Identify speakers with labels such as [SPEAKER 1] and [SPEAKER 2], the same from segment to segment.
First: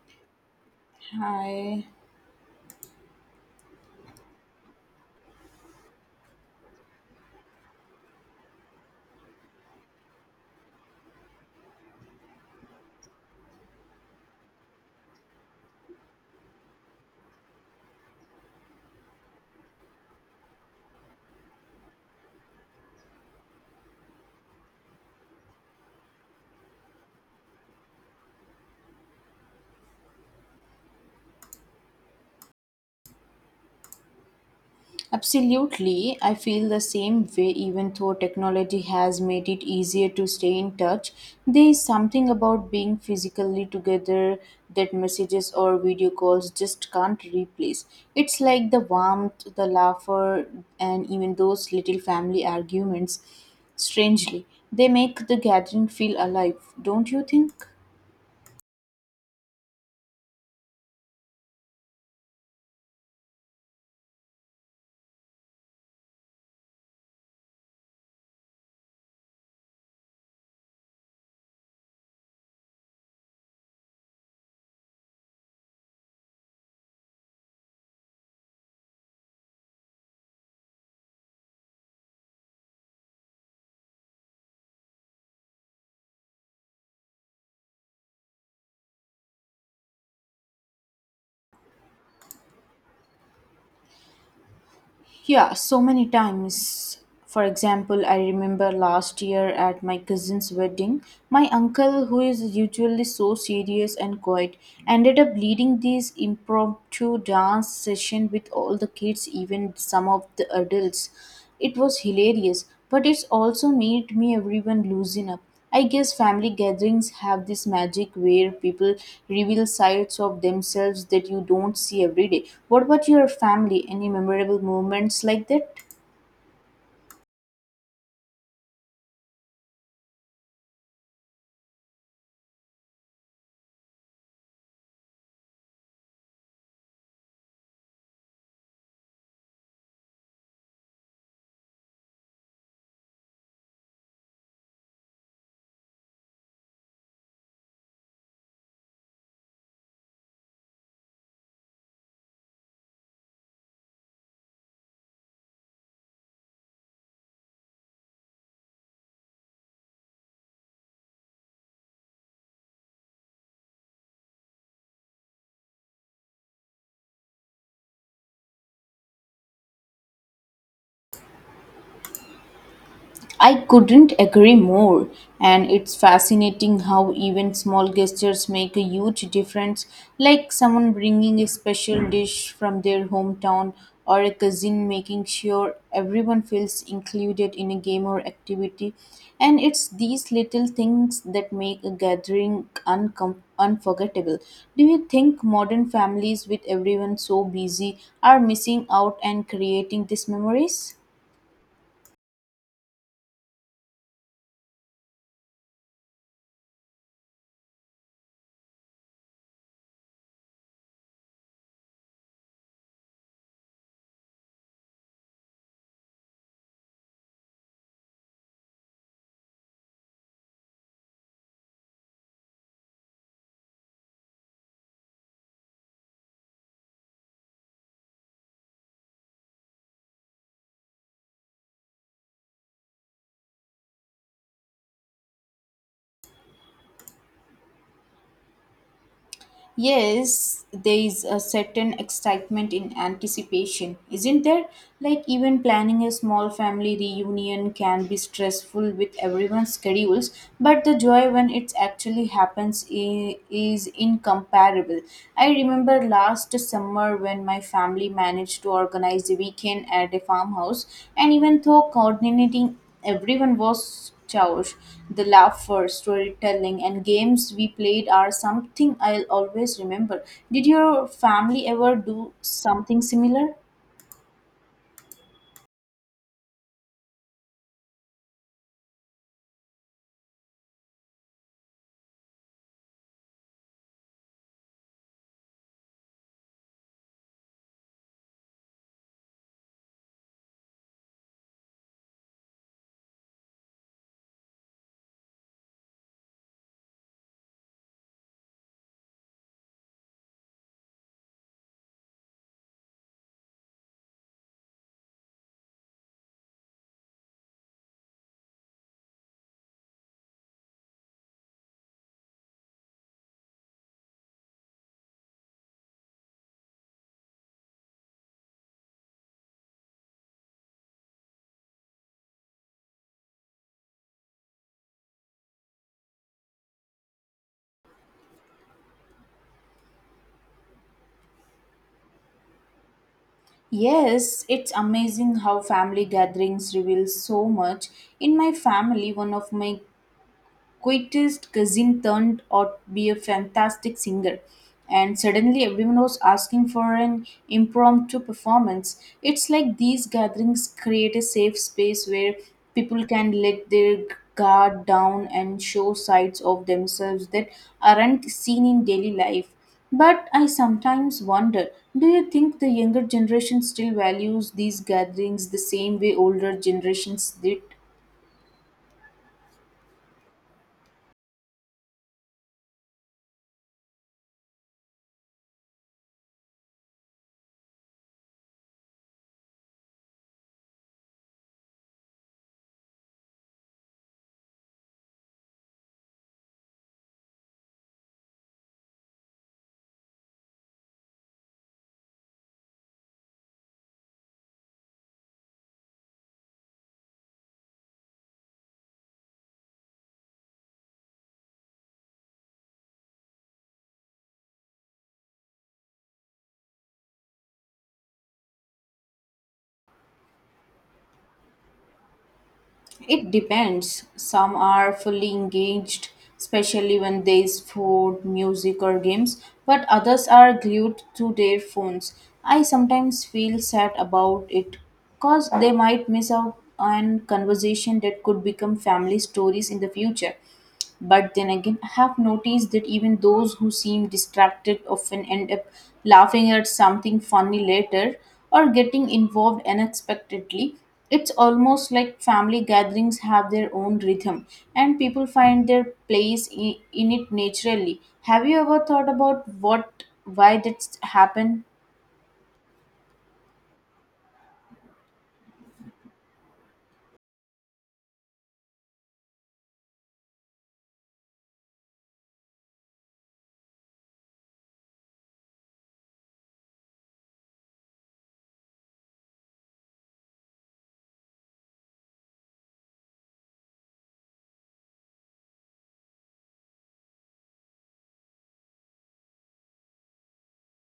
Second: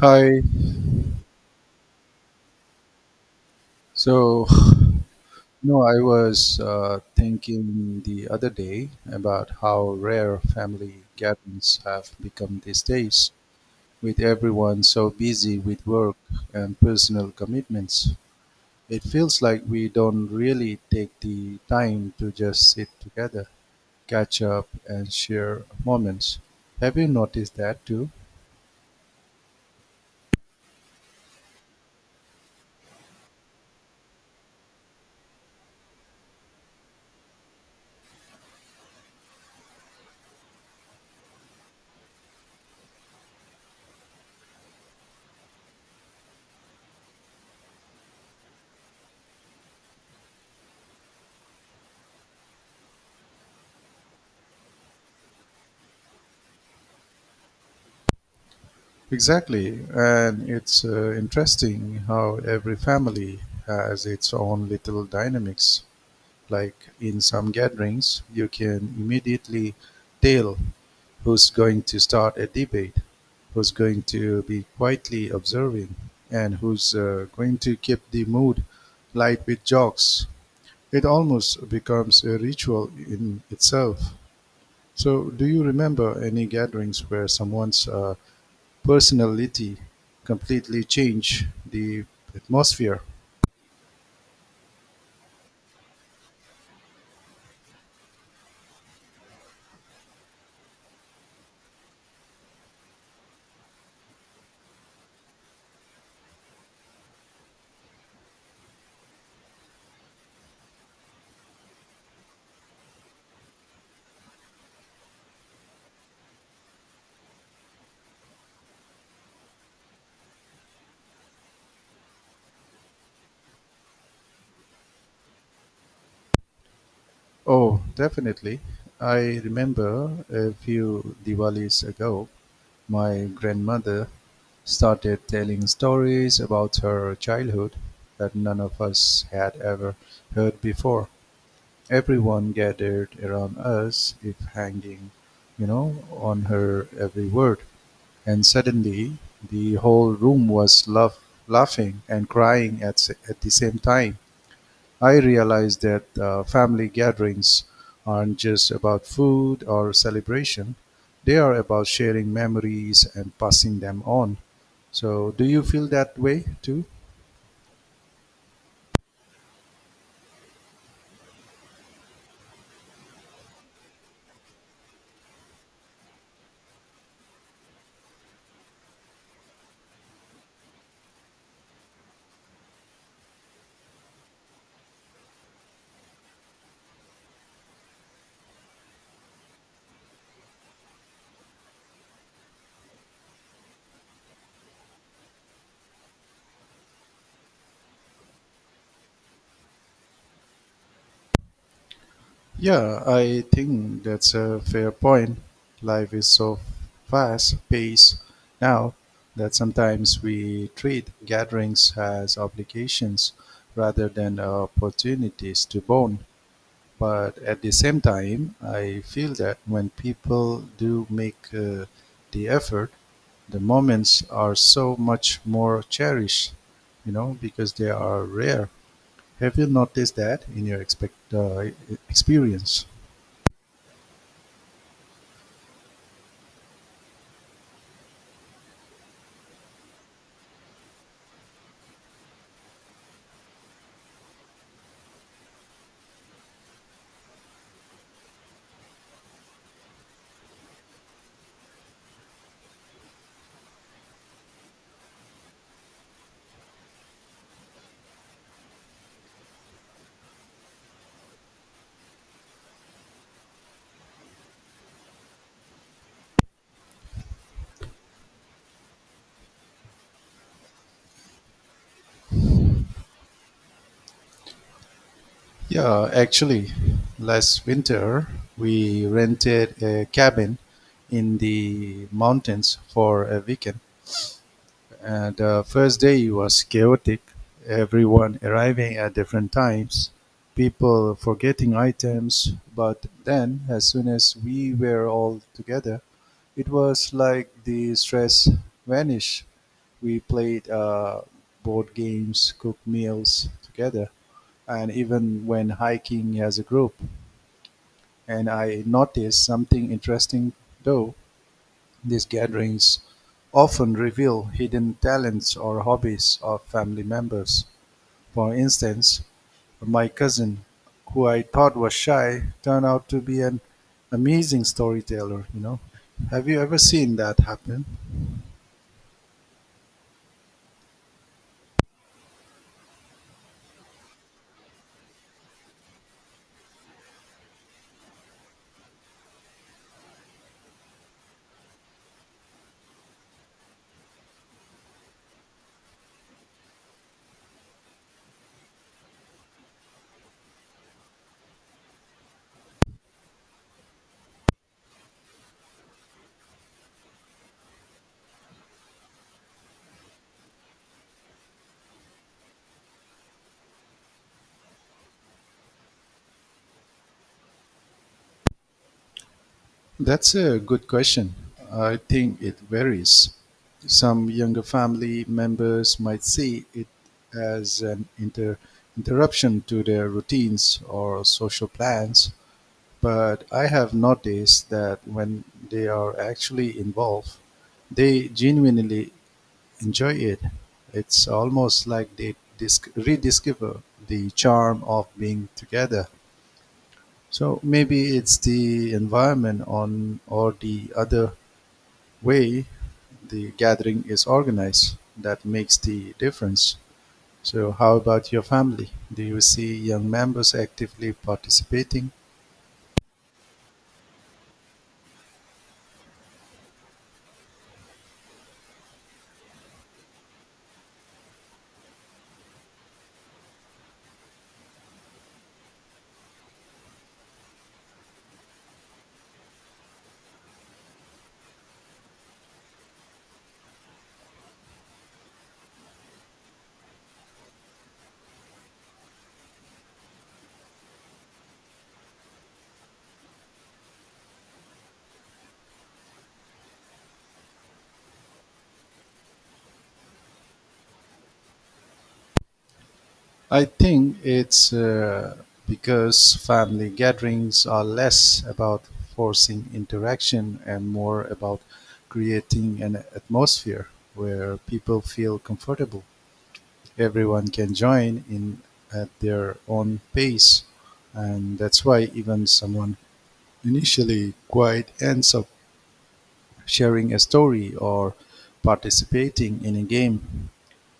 [SPEAKER 1] Hi.
[SPEAKER 2] Hi.
[SPEAKER 1] So, no, I was thinking the other day about how rare family gatherings have become these days, with everyone so busy with work and personal commitments. It feels like we don't really take the time to just sit together, catch up, and share moments. Have you noticed that too?
[SPEAKER 2] Absolutely. I feel the same way, even though technology has made it easier to stay in touch. There is something about being physically together that messages or video calls just can't replace. It's like the warmth, the laughter, and even those little family arguments. Strangely, they make the gathering feel alive, don't you think?
[SPEAKER 1] Exactly, and it's interesting how every family has its own little dynamics. Like in some gatherings, you can immediately tell who's going to start a debate, who's going to be quietly observing, and who's going to keep the mood light with jokes. It almost becomes a ritual in itself. So, do you remember any gatherings where someone's personality completely change the atmosphere?
[SPEAKER 2] Yeah, so many times. For example, I remember last year at my cousin's wedding, my uncle, who is usually so serious and quiet, ended up leading this impromptu dance session with all the kids, even some of the adults. It was hilarious, but it's also made me everyone loosen up. I guess family gatherings have this magic where people reveal sides of themselves that you don't see every day. What about your family? Any memorable moments like that?
[SPEAKER 1] Oh, definitely. I remember a few Diwalis ago, my grandmother started telling stories about her childhood that none of us had ever heard before. Everyone gathered around us, if hanging, on her every word. And suddenly the whole room was laughing and crying at the same time. I realized that family gatherings aren't just about food or celebration, they are about sharing memories and passing them on. So, do you feel that way too?
[SPEAKER 2] I couldn't agree more, and it's fascinating how even small gestures make a huge difference, like someone bringing a special dish from their hometown or a cousin making sure everyone feels included in a game or activity. And it's these little things that make a gathering unforgettable. Do you think modern families, with everyone so busy, are missing out and creating these memories?
[SPEAKER 1] Yeah, I think that's a fair point. Life is so fast paced now that sometimes we treat gatherings as obligations rather than opportunities to bond. But at the same time, I feel that when people do make the effort, the moments are so much more cherished, you know, because they are rare. Have you noticed that in your experience?
[SPEAKER 2] Yes, there is a certain excitement in anticipation, isn't there? Like, even planning a small family reunion can be stressful with everyone's schedules, but the joy when it actually happens is incomparable. I remember last summer when my family managed to organize a weekend at a farmhouse, and even though coordinating everyone was chores, the laughter, storytelling, and games we played are something I'll always remember. Did your family ever do something similar?
[SPEAKER 1] Yeah, actually, last winter we rented a cabin in the mountains for a weekend. And the first day was chaotic, everyone arriving at different times, people forgetting items. But then, as soon as we were all together, it was like the stress vanished. We played board games, cooked meals together and even when hiking as a group. And I noticed something interesting though these gatherings often reveal hidden talents or hobbies of family members. For instance, my cousin, who I thought was shy, turned out to be an amazing storyteller, you know. Have you ever seen that happen?
[SPEAKER 2] Yes, it's amazing how family gatherings reveal so much. In my family, one of my quietest cousin turned out to be a fantastic singer, and suddenly everyone was asking for an impromptu performance. It's like these gatherings create a safe space where people can let their guard down and show sides of themselves that aren't seen in daily life. But I sometimes wonder, do you think the younger generation still values these gatherings the same way older generations did?
[SPEAKER 1] That's a good question. I think it varies. Some younger family members might see it as an interruption to their routines or social plans, but I have noticed that when they are actually involved, they genuinely enjoy it. It's almost like they rediscover the charm of being together. So maybe it's the environment on or the other way the gathering is organized that makes the difference. So, how about your family? Do you see young members actively participating?
[SPEAKER 2] It depends. Some are fully engaged, especially when there is food, music, or games, but others are glued to their phones. I sometimes feel sad about it because they might miss out on conversation that could become family stories in the future. But then again, I have noticed that even those who seem distracted often end up laughing at something funny later or getting involved unexpectedly. It's almost like family gatherings have their own rhythm and people find their place in it naturally. Have you ever thought about what why that's happened?
[SPEAKER 1] I think it's because family gatherings are less about forcing interaction and more about creating an atmosphere where people feel comfortable. Everyone can join in at their own pace, and that's why even someone initially, Quaid ends up sharing a story or participating in a game.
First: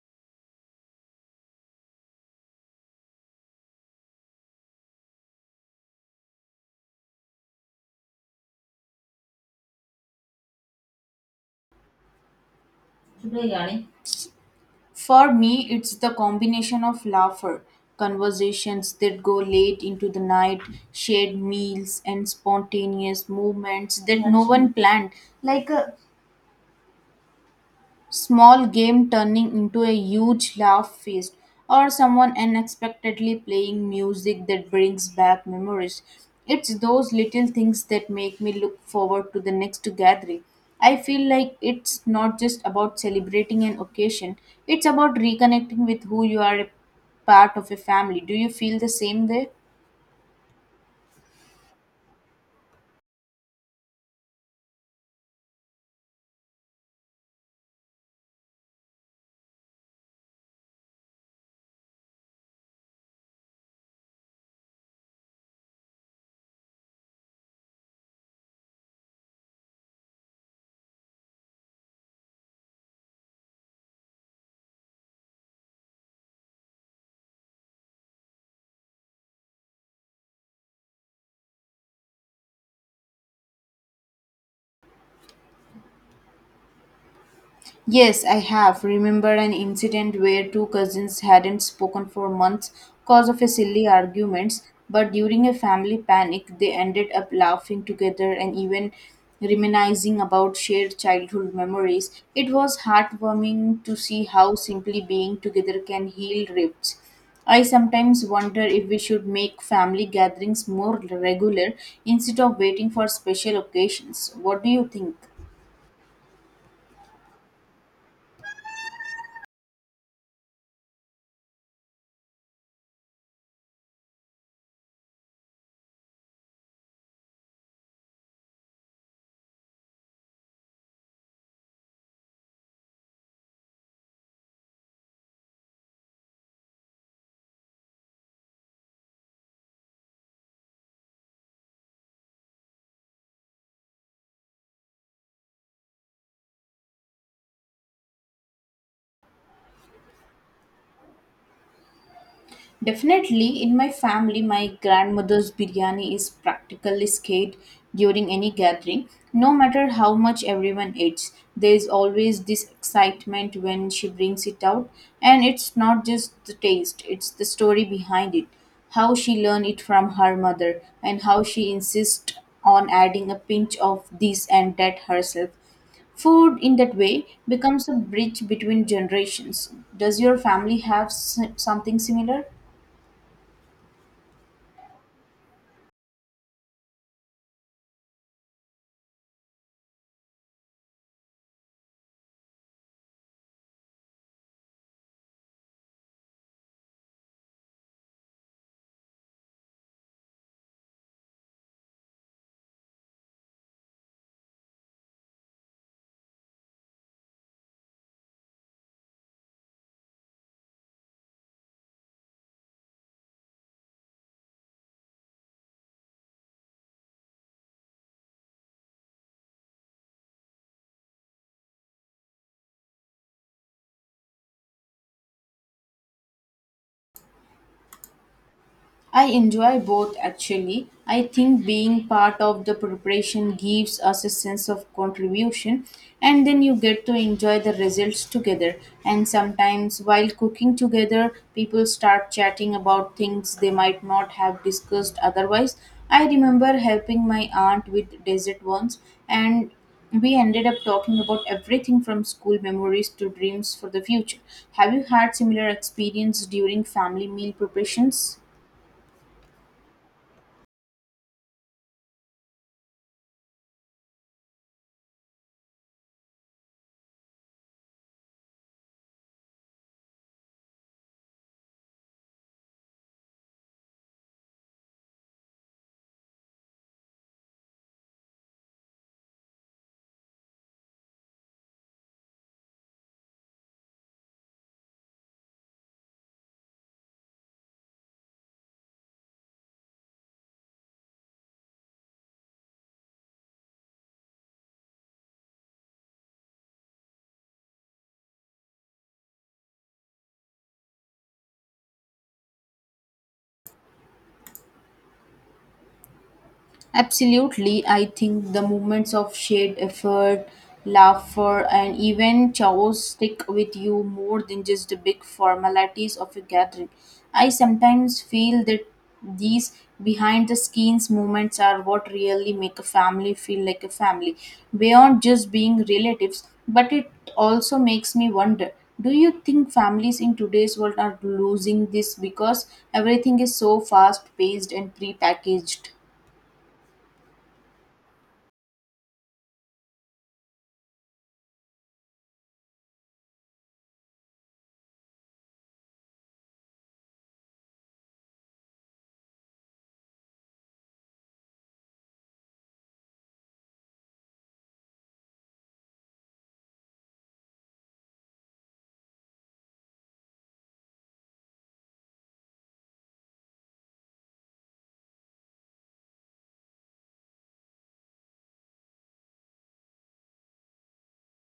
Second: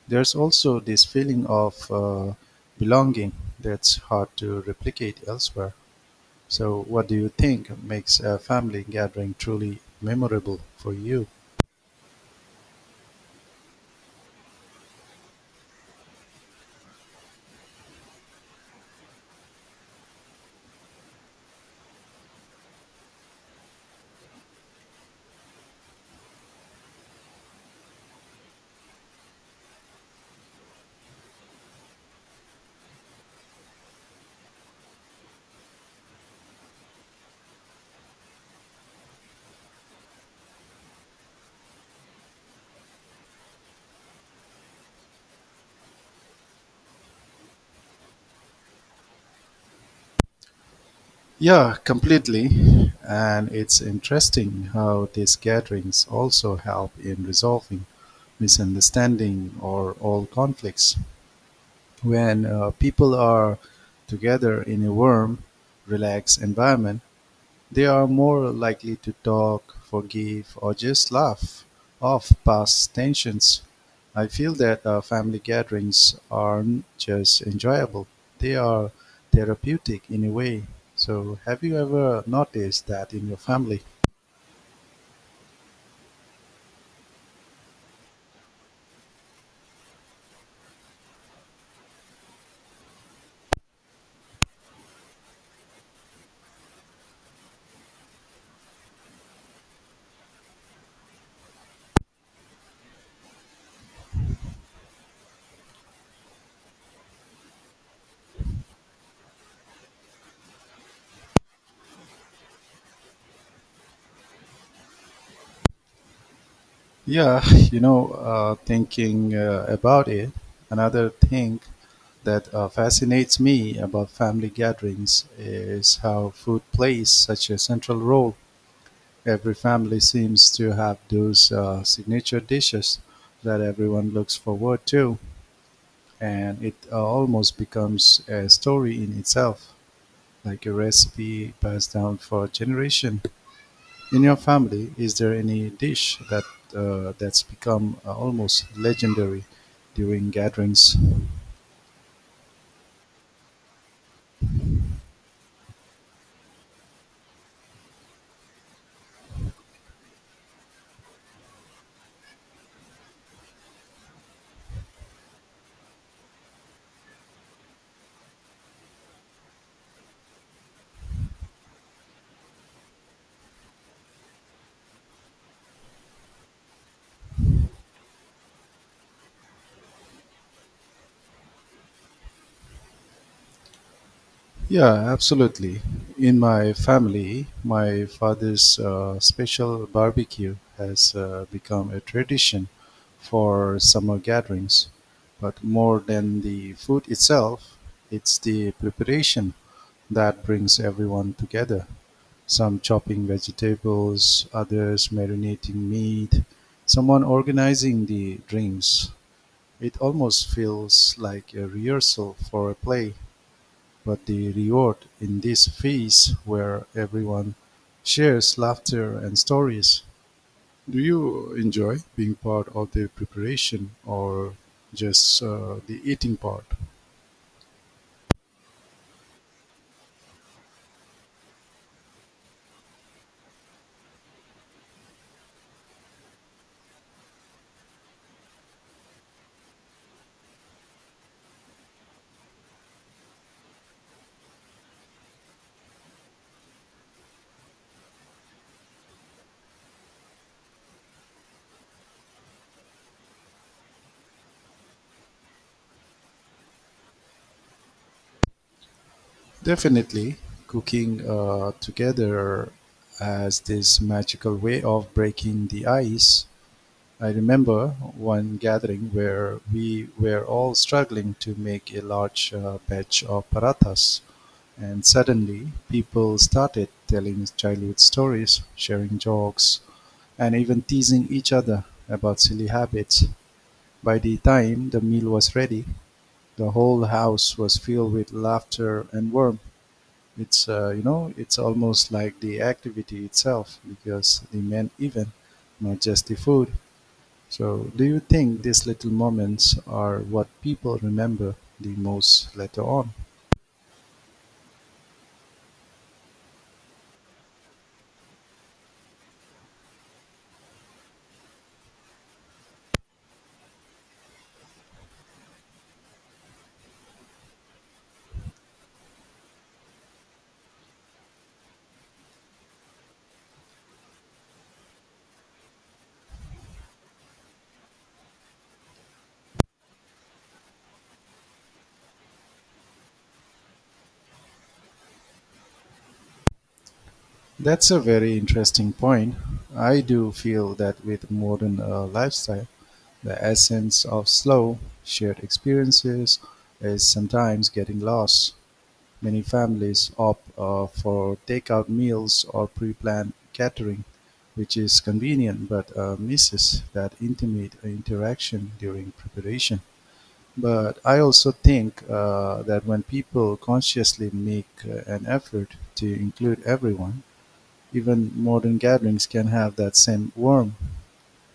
[SPEAKER 1] There's also this feeling of belonging that's hard to replicate elsewhere. So, what do you think makes a family gathering truly memorable for you?
[SPEAKER 2] For me, it's the combination of laughter, conversations that go late into the night, shared meals, and spontaneous movements that no one planned, like a small game turning into a huge laugh feast, or someone unexpectedly playing music that brings back memories. It's those little things that make me look forward to the next gathering. I feel like it's not just about celebrating an occasion, it's about reconnecting with who you are a part of a family. Do you feel the same way?
[SPEAKER 1] Yeah, completely. And it's interesting how these gatherings also help in resolving misunderstanding or all conflicts. When people are together in a warm, relaxed environment, they are more likely to talk, forgive, or just laugh off past tensions. I feel that family gatherings aren't just enjoyable, they are therapeutic in a way. So, have you ever noticed that in your family?
[SPEAKER 2] Yes, I have. Remember an incident where two cousins hadn't spoken for months because of a silly arguments, but during a family panic, they ended up laughing together and even reminiscing about shared childhood memories. It was heartwarming to see how simply being together can heal rifts. I sometimes wonder if we should make family gatherings more regular instead of waiting for special occasions. What do you think?
[SPEAKER 1] Yeah, thinking about it, another thing that fascinates me about family gatherings is how food plays such a central role. Every family seems to have those signature dishes that everyone looks forward to, and it almost becomes a story in itself, like a recipe passed down for generation. In your family, is there any dish that that's become almost legendary during gatherings?
[SPEAKER 2] Definitely, in my family, my grandmother's biryani is practically scared during any gathering. No matter how much everyone eats, there is always this excitement when she brings it out. And it's not just the taste, it's the story behind it. How she learned it from her mother, and how she insists on adding a pinch of this and that herself. Food in that way becomes a bridge between generations. Does your family have something similar?
[SPEAKER 1] Yeah, absolutely. In my family, my father's special barbecue has become a tradition for summer gatherings. But more than the food itself, it's the preparation that brings everyone together. Some chopping vegetables, others marinating meat, someone organizing the drinks. It almost feels like a rehearsal for a play. But the reward in this phase where everyone shares laughter and stories. Do you enjoy being part of the preparation or just the eating part?
[SPEAKER 2] I enjoy both actually. I think being part of the preparation gives us a sense of contribution, and then you get to enjoy the results together. And sometimes, while cooking together, people start chatting about things they might not have discussed otherwise. I remember helping my aunt with dessert once, and we ended up talking about everything from school memories to dreams for the future. Have you had similar experience during family meal preparations?
[SPEAKER 1] Definitely, cooking together as this magical way of breaking the ice. I remember one gathering where we were all struggling to make a large batch of parathas, and suddenly people started telling childhood stories, sharing jokes, and even teasing each other about silly habits. By the time the meal was ready, the whole house was filled with laughter and warmth. It's almost like the activity itself because the main event, not just the food. So, do you think these little moments are what people remember the most later on?
[SPEAKER 2] Absolutely, I think the moments of shared effort, laughter, and even chaos stick with you more than just the big formalities of a gathering. I sometimes feel that these behind the scenes moments are what really make a family feel like a family, beyond just being relatives. But it also makes me wonder, do you think families in today's world are losing this because everything is so fast paced and pre packaged?
[SPEAKER 1] That's a very interesting point. I do feel that with modern lifestyle, the essence of slow, shared experiences is sometimes getting lost. Many families opt for takeout meals or pre planned catering, which is convenient but misses that intimate interaction during preparation. But I also think that when people consciously make an effort to include everyone, even modern gatherings can have that same warmth.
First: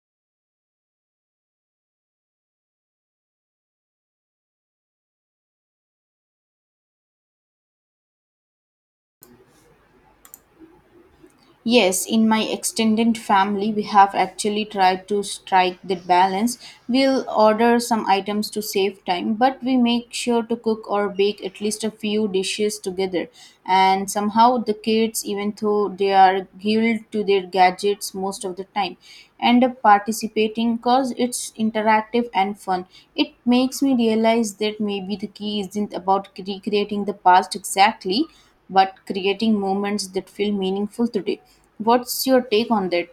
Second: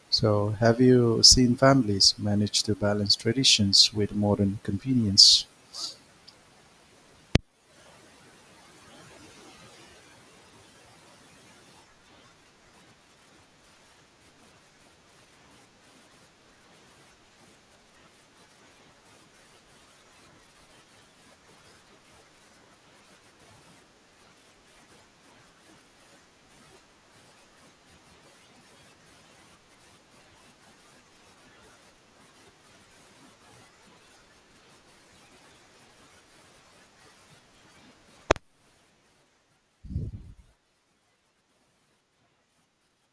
[SPEAKER 1] So, have you seen families manage to balance traditions with modern convenience?
[SPEAKER 2] Yes, in my extended family, we have actually tried to strike that balance. We'll order some items to save time, but we make sure to cook or bake at least a few dishes together. And somehow, the kids, even though they are glued to their gadgets most of the time, end up participating because it's interactive and fun. It makes me realize that maybe the key isn't about recreating the past exactly but creating moments that feel meaningful today. What's your take on that?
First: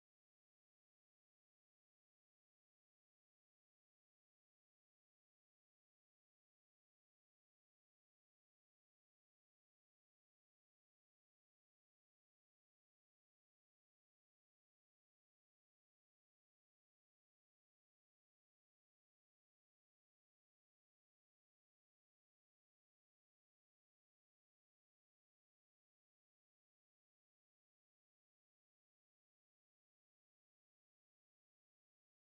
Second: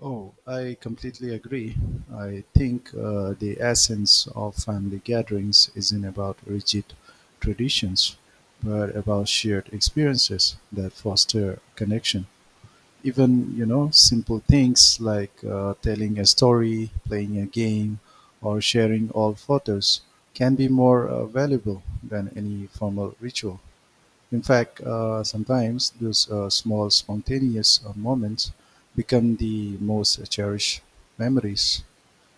[SPEAKER 1] Oh, I completely agree. I think the essence of family gatherings isn't about rigid traditions, but about shared experiences that foster connection. Even simple things like telling a story, playing a game, or sharing old photos can be more valuable than any formal ritual. In fact, sometimes those small spontaneous moments become the most cherished memories.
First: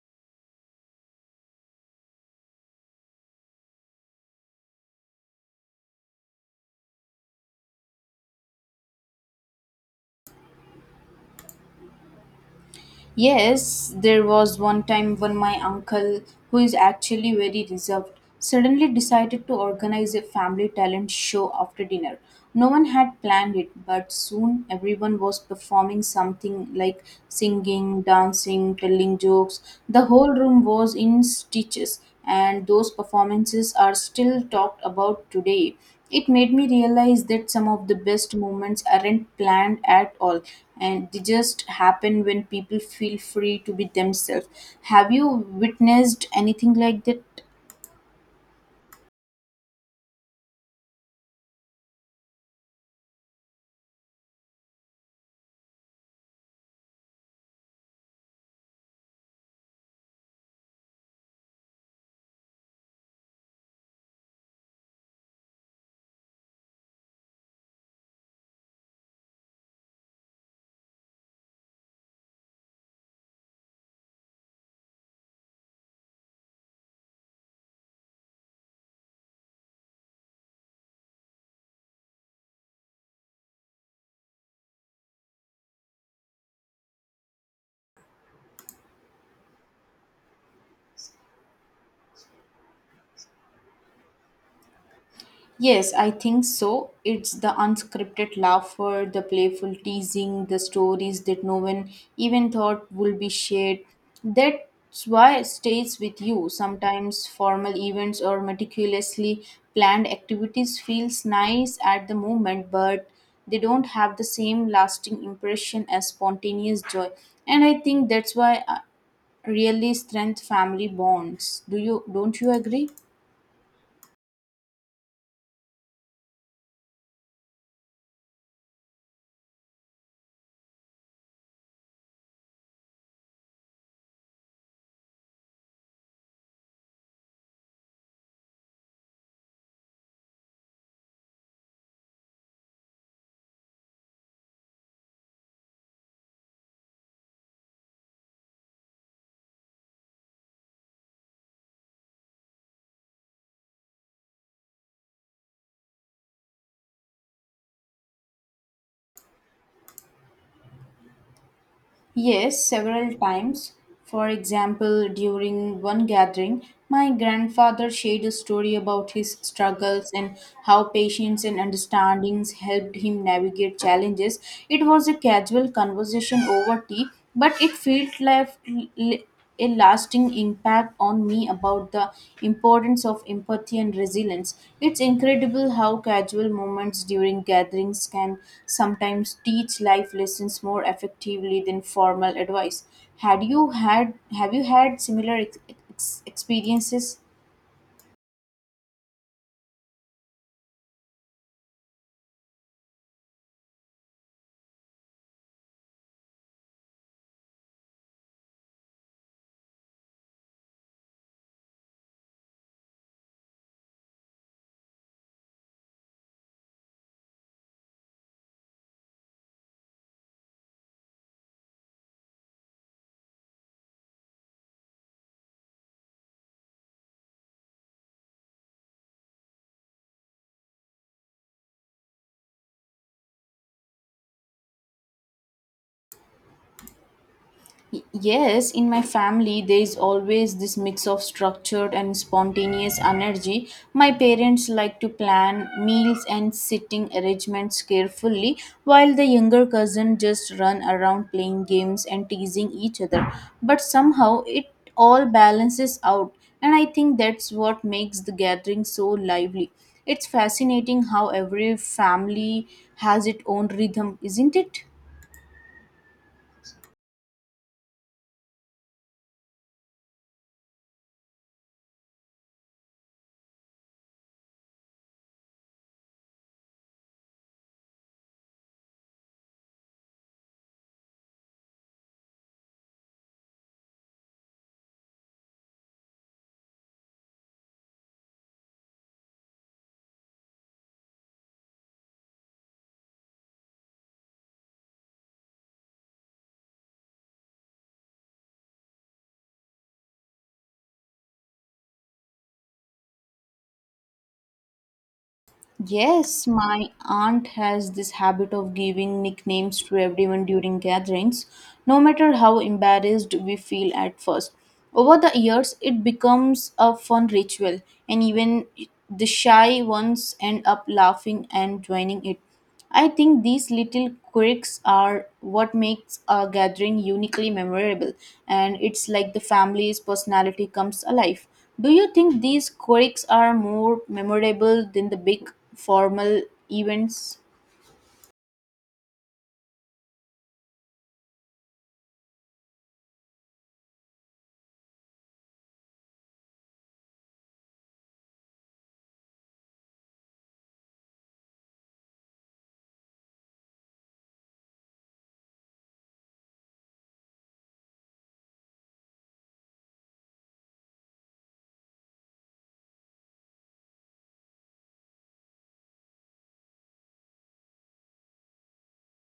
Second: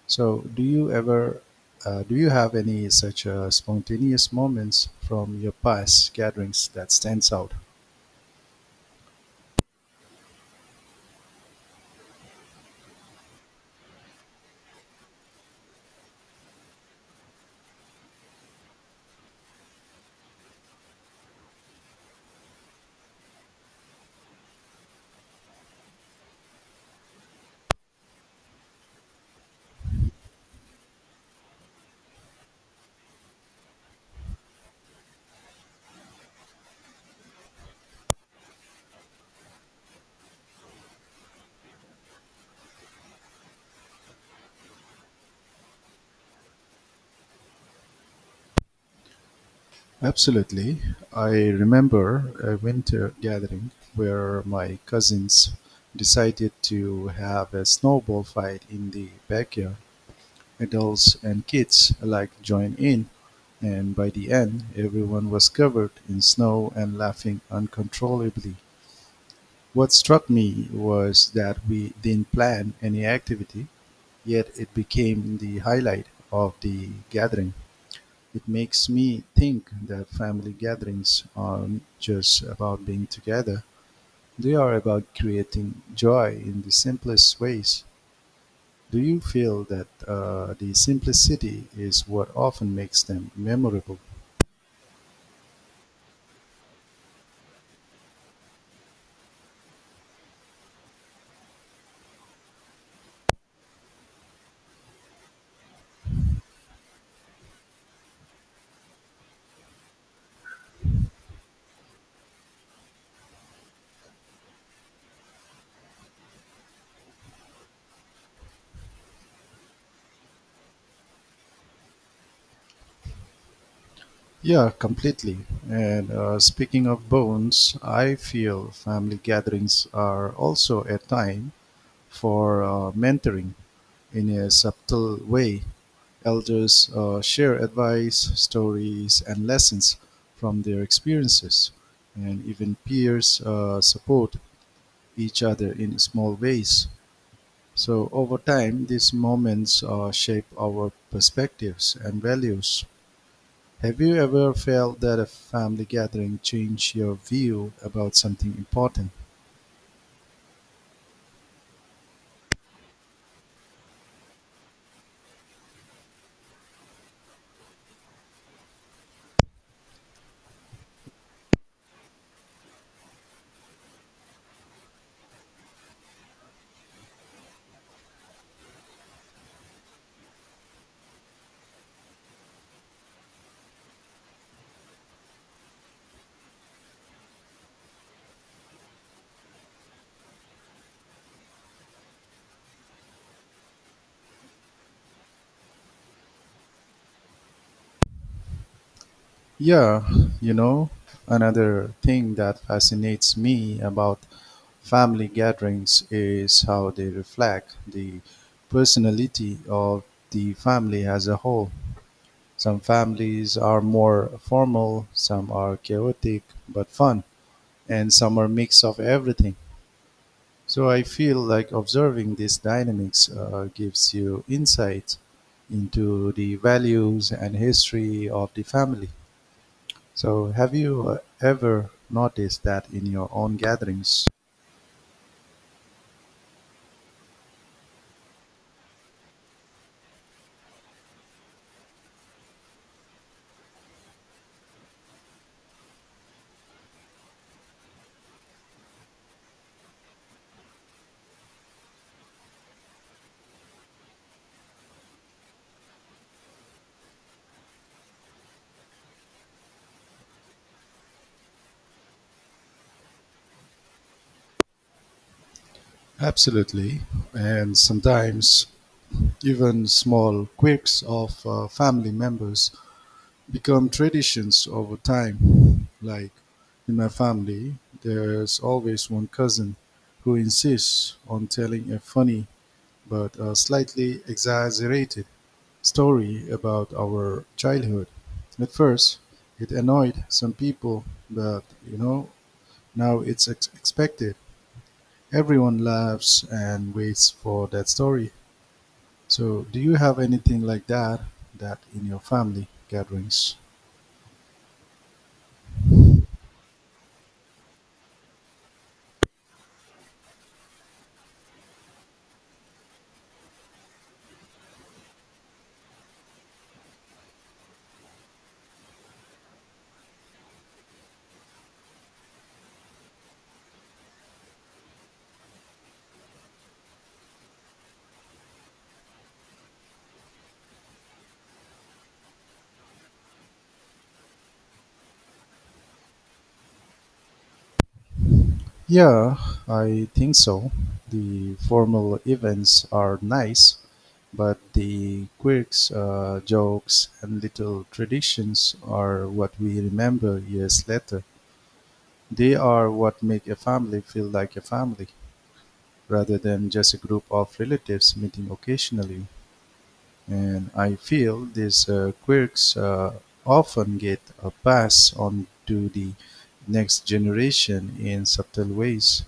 [SPEAKER 1] So do you ever do you have any such spontaneous moments from your past gatherings that stands out?
[SPEAKER 2] Yes, there was one time when my uncle, who is actually very reserved, suddenly decided to organize a family talent show after dinner. No one had planned it, but soon everyone was performing something like singing, dancing, telling jokes. The whole room was in stitches, and those performances are still talked about today. It made me realize that some of the best moments aren't planned at all and they just happen when people feel free to be themselves. Have you witnessed anything like that?
[SPEAKER 1] Absolutely. I remember a winter gathering where my cousins decided to have a snowball fight in the backyard. Adults and kids alike joined in, and by the end, everyone was covered in snow and laughing uncontrollably. What struck me was that we didn't plan any activity, yet it became the highlight of the gathering. It makes me think that family gatherings aren't just about being together, they are about creating joy in the simplest ways. Do you feel that the simplicity is what often makes them memorable?
[SPEAKER 2] Yes, I think so. It's the unscripted laughter, the playful teasing, the stories that no one even thought would be shared. That's why it stays with you. Sometimes formal events or meticulously planned activities feels nice at the moment, but they don't have the same lasting impression as spontaneous joy. And I think that's why really strength family bonds. Do you don't you agree?
[SPEAKER 1] Yeah, completely. And speaking of bones, I feel family gatherings are also a time for mentoring in a subtle way. Elders share advice, stories, and lessons from their experiences, and even peers support each other in small ways. So, over time, these moments shape our perspectives and values. Have you ever felt that a family gathering changed your view about something important?
[SPEAKER 2] Yes, several times. For example, during one gathering, my grandfather shared a story about his struggles and how patience and understandings helped him navigate challenges. It was a casual conversation over tea, but it felt like a lasting impact on me about the importance of empathy and resilience. It's incredible how casual moments during gatherings can sometimes teach life lessons more effectively than formal advice. Had you had Have you had similar experiences?
[SPEAKER 1] Yeah, you know, another thing that fascinates me about family gatherings is how they reflect the personality of the family as a whole. Some families are more formal, some are chaotic but fun, and some are mix of everything. So I feel like observing these dynamics gives you insight into the values and history of the family. So, have you ever noticed that in your own gatherings?
[SPEAKER 2] Yes, in my family, there is always this mix of structured and spontaneous energy. My parents like to plan meals and sitting arrangements carefully, while the younger cousin just run around playing games and teasing each other. But somehow it all balances out, and I think that's what makes the gathering so lively. It's fascinating how every family has its own rhythm, isn't it?
[SPEAKER 1] Absolutely. And sometimes even small quirks of family members become traditions over time. Like in my family, there's always one cousin who insists on telling a funny but slightly exaggerated story about our childhood. At first, it annoyed some people, but you know, now it's expected. Everyone laughs and waits for that story. So, do you have anything like that in your family gatherings?
[SPEAKER 2] Yes, my aunt has this habit of giving nicknames to everyone during gatherings, no matter how embarrassed we feel at first. Over the years, it becomes a fun ritual, and even the shy ones end up laughing and joining it. I think these little quirks are what makes a gathering uniquely memorable, and it's like the family's personality comes alive. Do you think these quirks are more memorable than the big formal events?
[SPEAKER 1] Yeah, I think so. The formal events are nice, but the quirks, jokes, and little traditions are what we remember years later. They are what make a family feel like a family rather than just a group of relatives meeting occasionally. And I feel these quirks often get a pass on to the next generation in subtle ways.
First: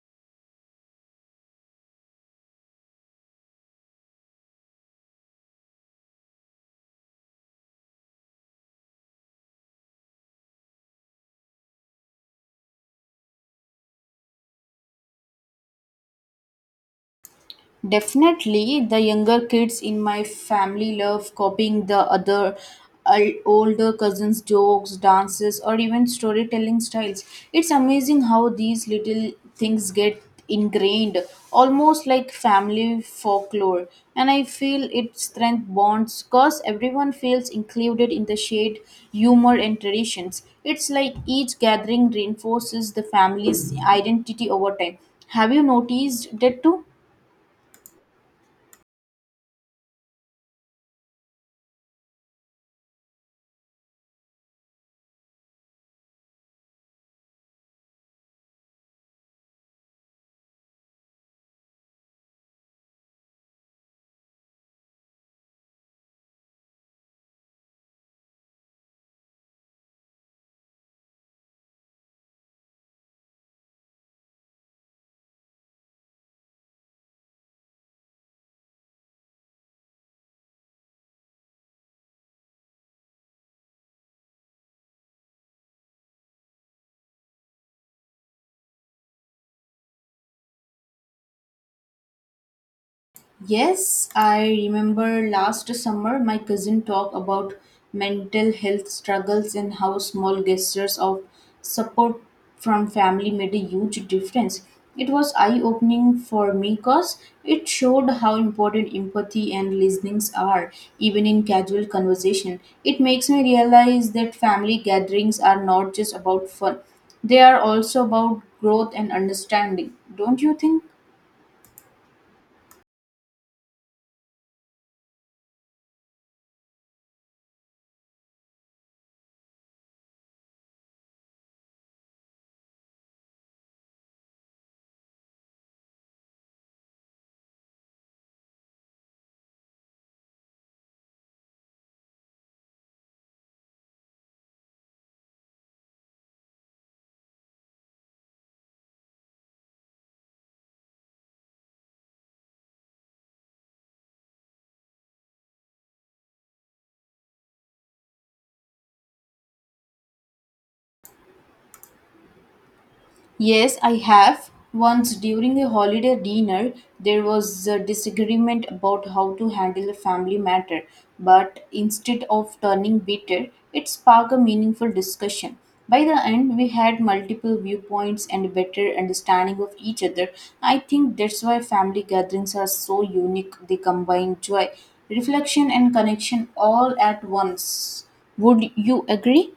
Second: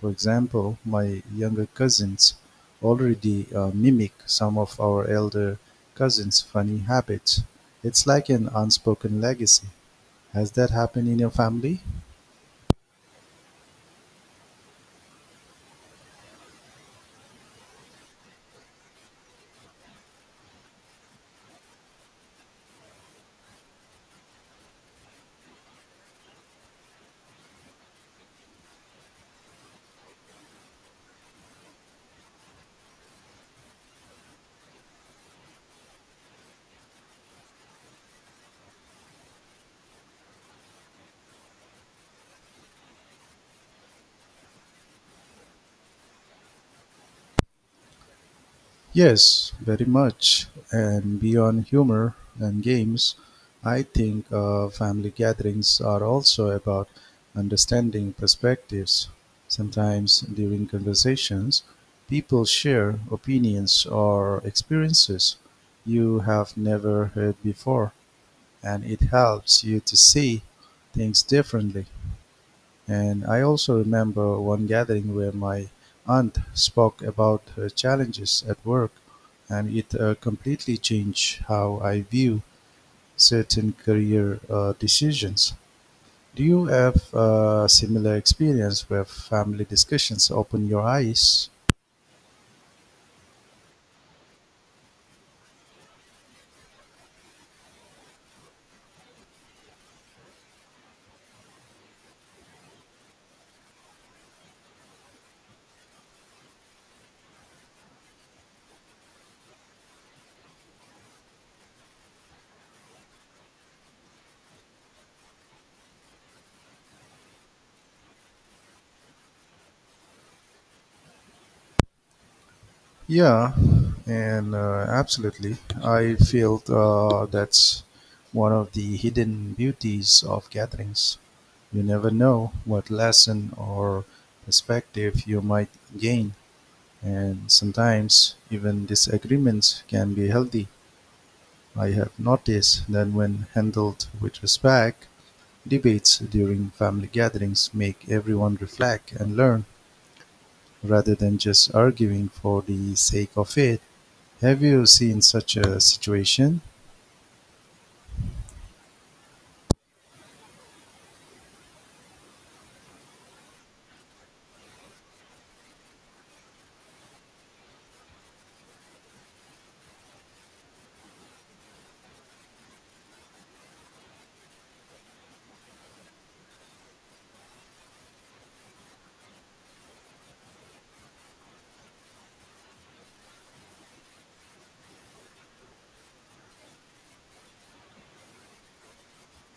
[SPEAKER 1] For example, my younger cousins already mimic some of our elder cousins' funny habits. It's like an unspoken legacy. Has that happened in your family?
[SPEAKER 2] Definitely, the younger kids in my family love copying the other older cousins' jokes, dances, or even storytelling styles. It's amazing how these little things get ingrained, almost like family folklore. And I feel it strength bonds because everyone feels included in the shared humor and traditions. It's like each gathering reinforces the family's identity over time. Have you noticed that too?
[SPEAKER 1] Yes, very much. And beyond humor and games, I think family gatherings are also about understanding perspectives. Sometimes during conversations, people share opinions or experiences you have never heard before, and it helps you to see things differently. And I also remember one gathering where my aunt spoke about her challenges at work, and it completely changed how I view certain career decisions. Do you have a similar experience where family discussions open your eyes?
[SPEAKER 2] Yes, I remember last summer my cousin talked about mental health struggles and how small gestures of support from family made a huge difference. It was eye opening for me because it showed how important empathy and listenings are, even in casual conversation. It makes me realize that family gatherings are not just about fun, they are also about growth and understanding. Don't you think?
[SPEAKER 1] Yeah, and Absolutely. I feel that's one of the hidden beauties of gatherings. You never know what lesson or perspective you might gain, and sometimes even disagreements can be healthy. I have noticed that when handled with respect, debates during family gatherings make everyone reflect and learn rather than just arguing for the sake of it. Have you seen such a situation?
[SPEAKER 2] Yes, I have. Once during a holiday dinner, there was a disagreement about how to handle a family matter, but instead of turning bitter, it sparked a meaningful discussion. By the end, we had multiple viewpoints and a better understanding of each other. I think that's why family gatherings are so unique. They combine joy, reflection, and connection all at once. Would you agree?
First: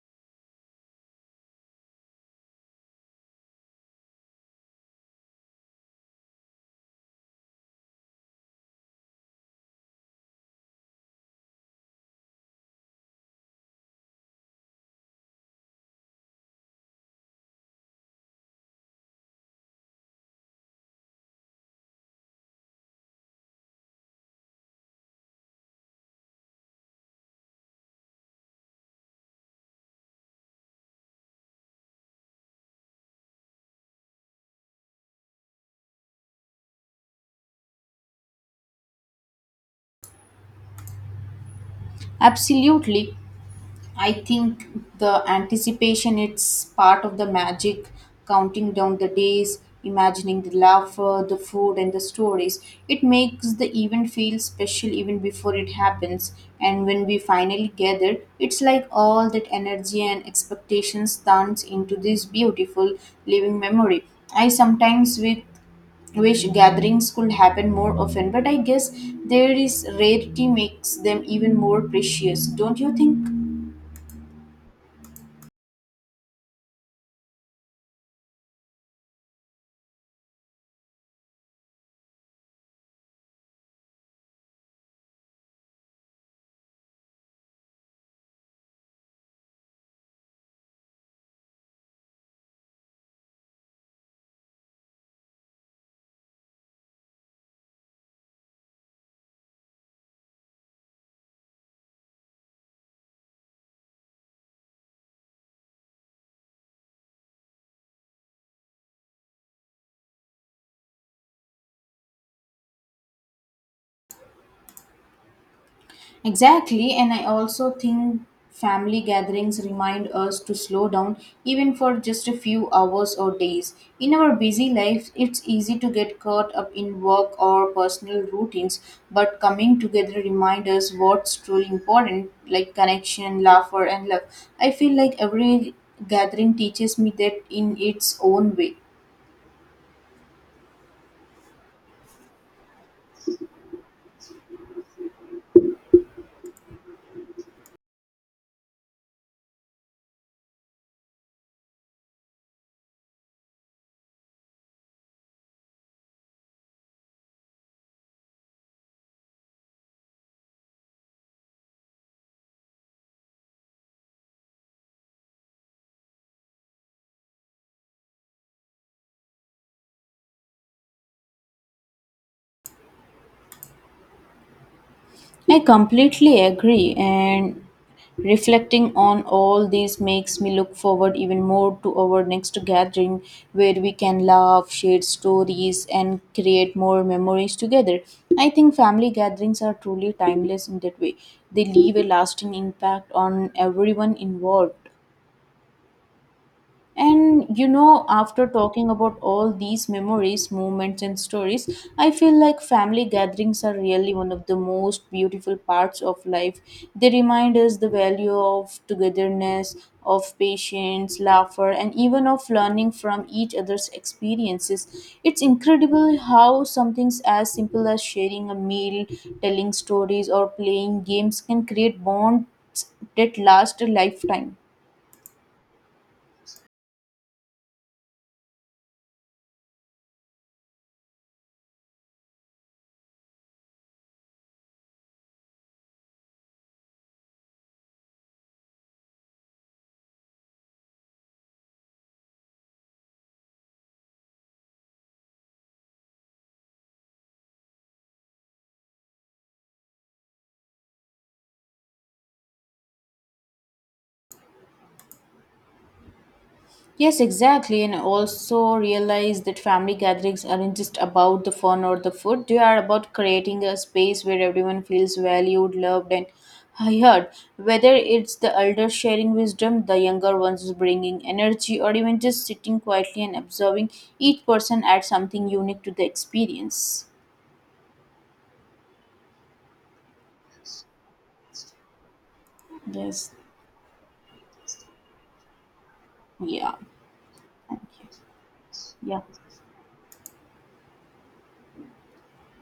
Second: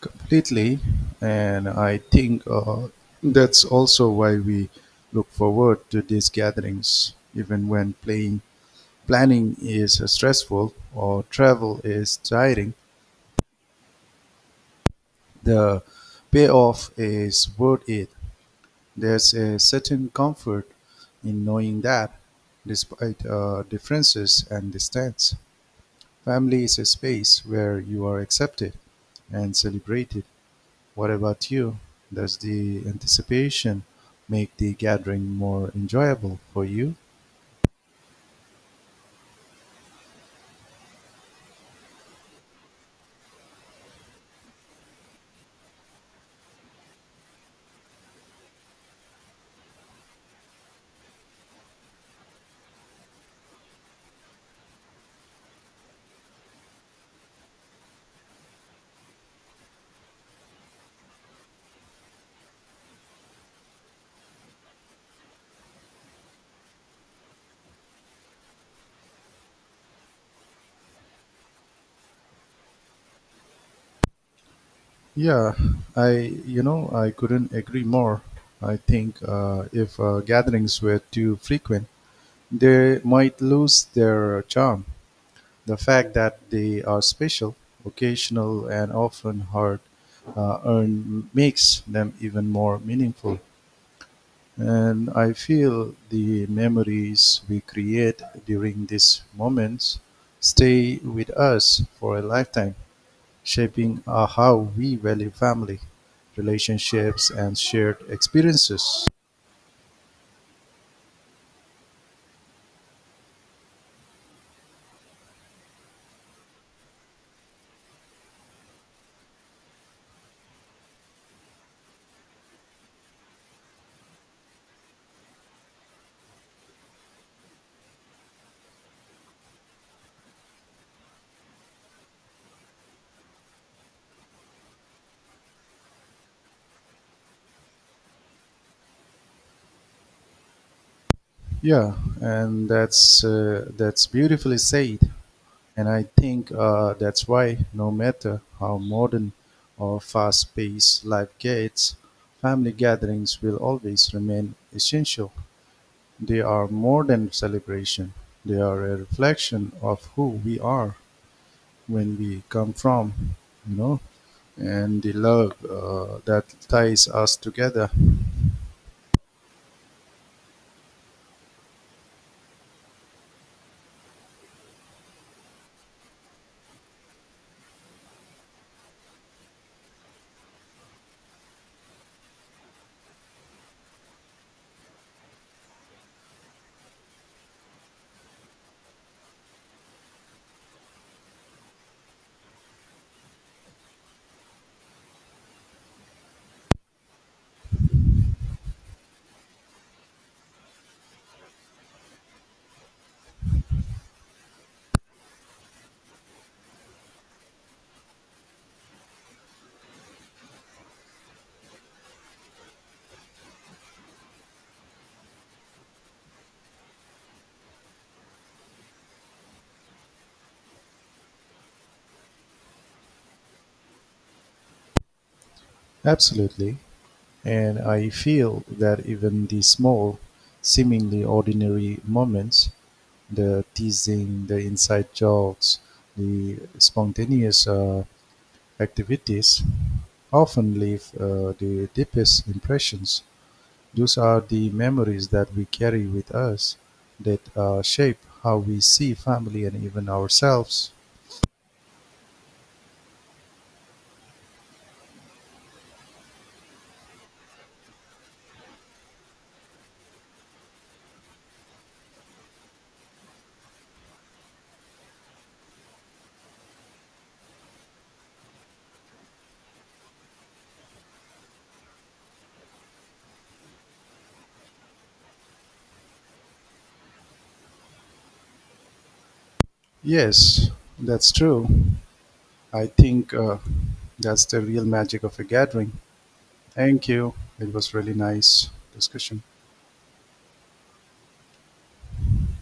[SPEAKER 1] Completely. And I think that's also why we look forward to these gatherings, even when planning is stressful or travel is tiring. The payoff is worth it. There's a certain comfort in knowing that, despite differences and distance, family is a space where you are accepted and celebrated. What about you? Does the anticipation make the gathering more enjoyable for you?
[SPEAKER 2] Absolutely. I think the anticipation it's part of the magic, counting down the days, imagining the laughter, the food and the stories. It makes the event feel special even before it happens and when we finally gather, it's like all that energy and expectations turns into this beautiful living memory. I sometimes with wish gatherings could happen more often, but I guess there is rarity makes them even more precious, don't you think?
[SPEAKER 1] Yeah, I you know I couldn't agree more. I think if gatherings were too frequent, they might lose their charm. The fact that they are special, occasional, and often hard earned makes them even more meaningful. And I feel the memories we create during these moments stay with us for a lifetime, shaping how we value family, relationships, and shared experiences.
[SPEAKER 2] Exactly, and I also think family gatherings remind us to slow down even for just a few hours or days. In our busy lives, it's easy to get caught up in work or personal routines, but coming together reminds us what's truly important, like connection, laughter, and love. I feel like every gathering teaches me that in its own way.
[SPEAKER 1] Yeah, and that's That's beautifully said. And I think that's why, no matter how modern or fast-paced life gets, family gatherings will always remain essential. They are more than a celebration, they are a reflection of who we are, when we come from, you know, and the love that ties us together.
[SPEAKER 2] I completely agree, and reflecting on all this makes me look forward even more to our next gathering where we can laugh, share stories, and create more memories together. I think family gatherings are truly timeless in that way, they leave a lasting impact on everyone involved. And you know, after talking about all these memories, moments, and stories, I feel like family gatherings are really one of the most beautiful parts of life. They remind us the value of togetherness, of patience, laughter, and even of learning from each other's experiences. It's incredible how something as simple as sharing a meal, telling stories, or playing games can create bonds that last a lifetime.
[SPEAKER 1] Absolutely. And I feel that even the small, seemingly ordinary moments, the teasing, the inside jokes, the spontaneous activities, often leave the deepest impressions. Those are the memories that we carry with us that shape how we see family and even ourselves.
[SPEAKER 2] Yes, exactly. And also realize that family gatherings aren't just about the fun or the food. They are about creating a space where everyone feels valued, loved, and heard. Whether it's the elder sharing wisdom, the younger ones bringing energy, or even just sitting quietly and observing, each person adds something unique to the experience.
[SPEAKER 1] Yes, that's true. I
[SPEAKER 2] Yes.
[SPEAKER 1] think that's the real magic of a gathering.
[SPEAKER 2] Yeah.
[SPEAKER 1] Thank you. It
[SPEAKER 2] Thank
[SPEAKER 1] was
[SPEAKER 2] you.
[SPEAKER 1] really nice
[SPEAKER 2] Yeah.
[SPEAKER 1] discussion.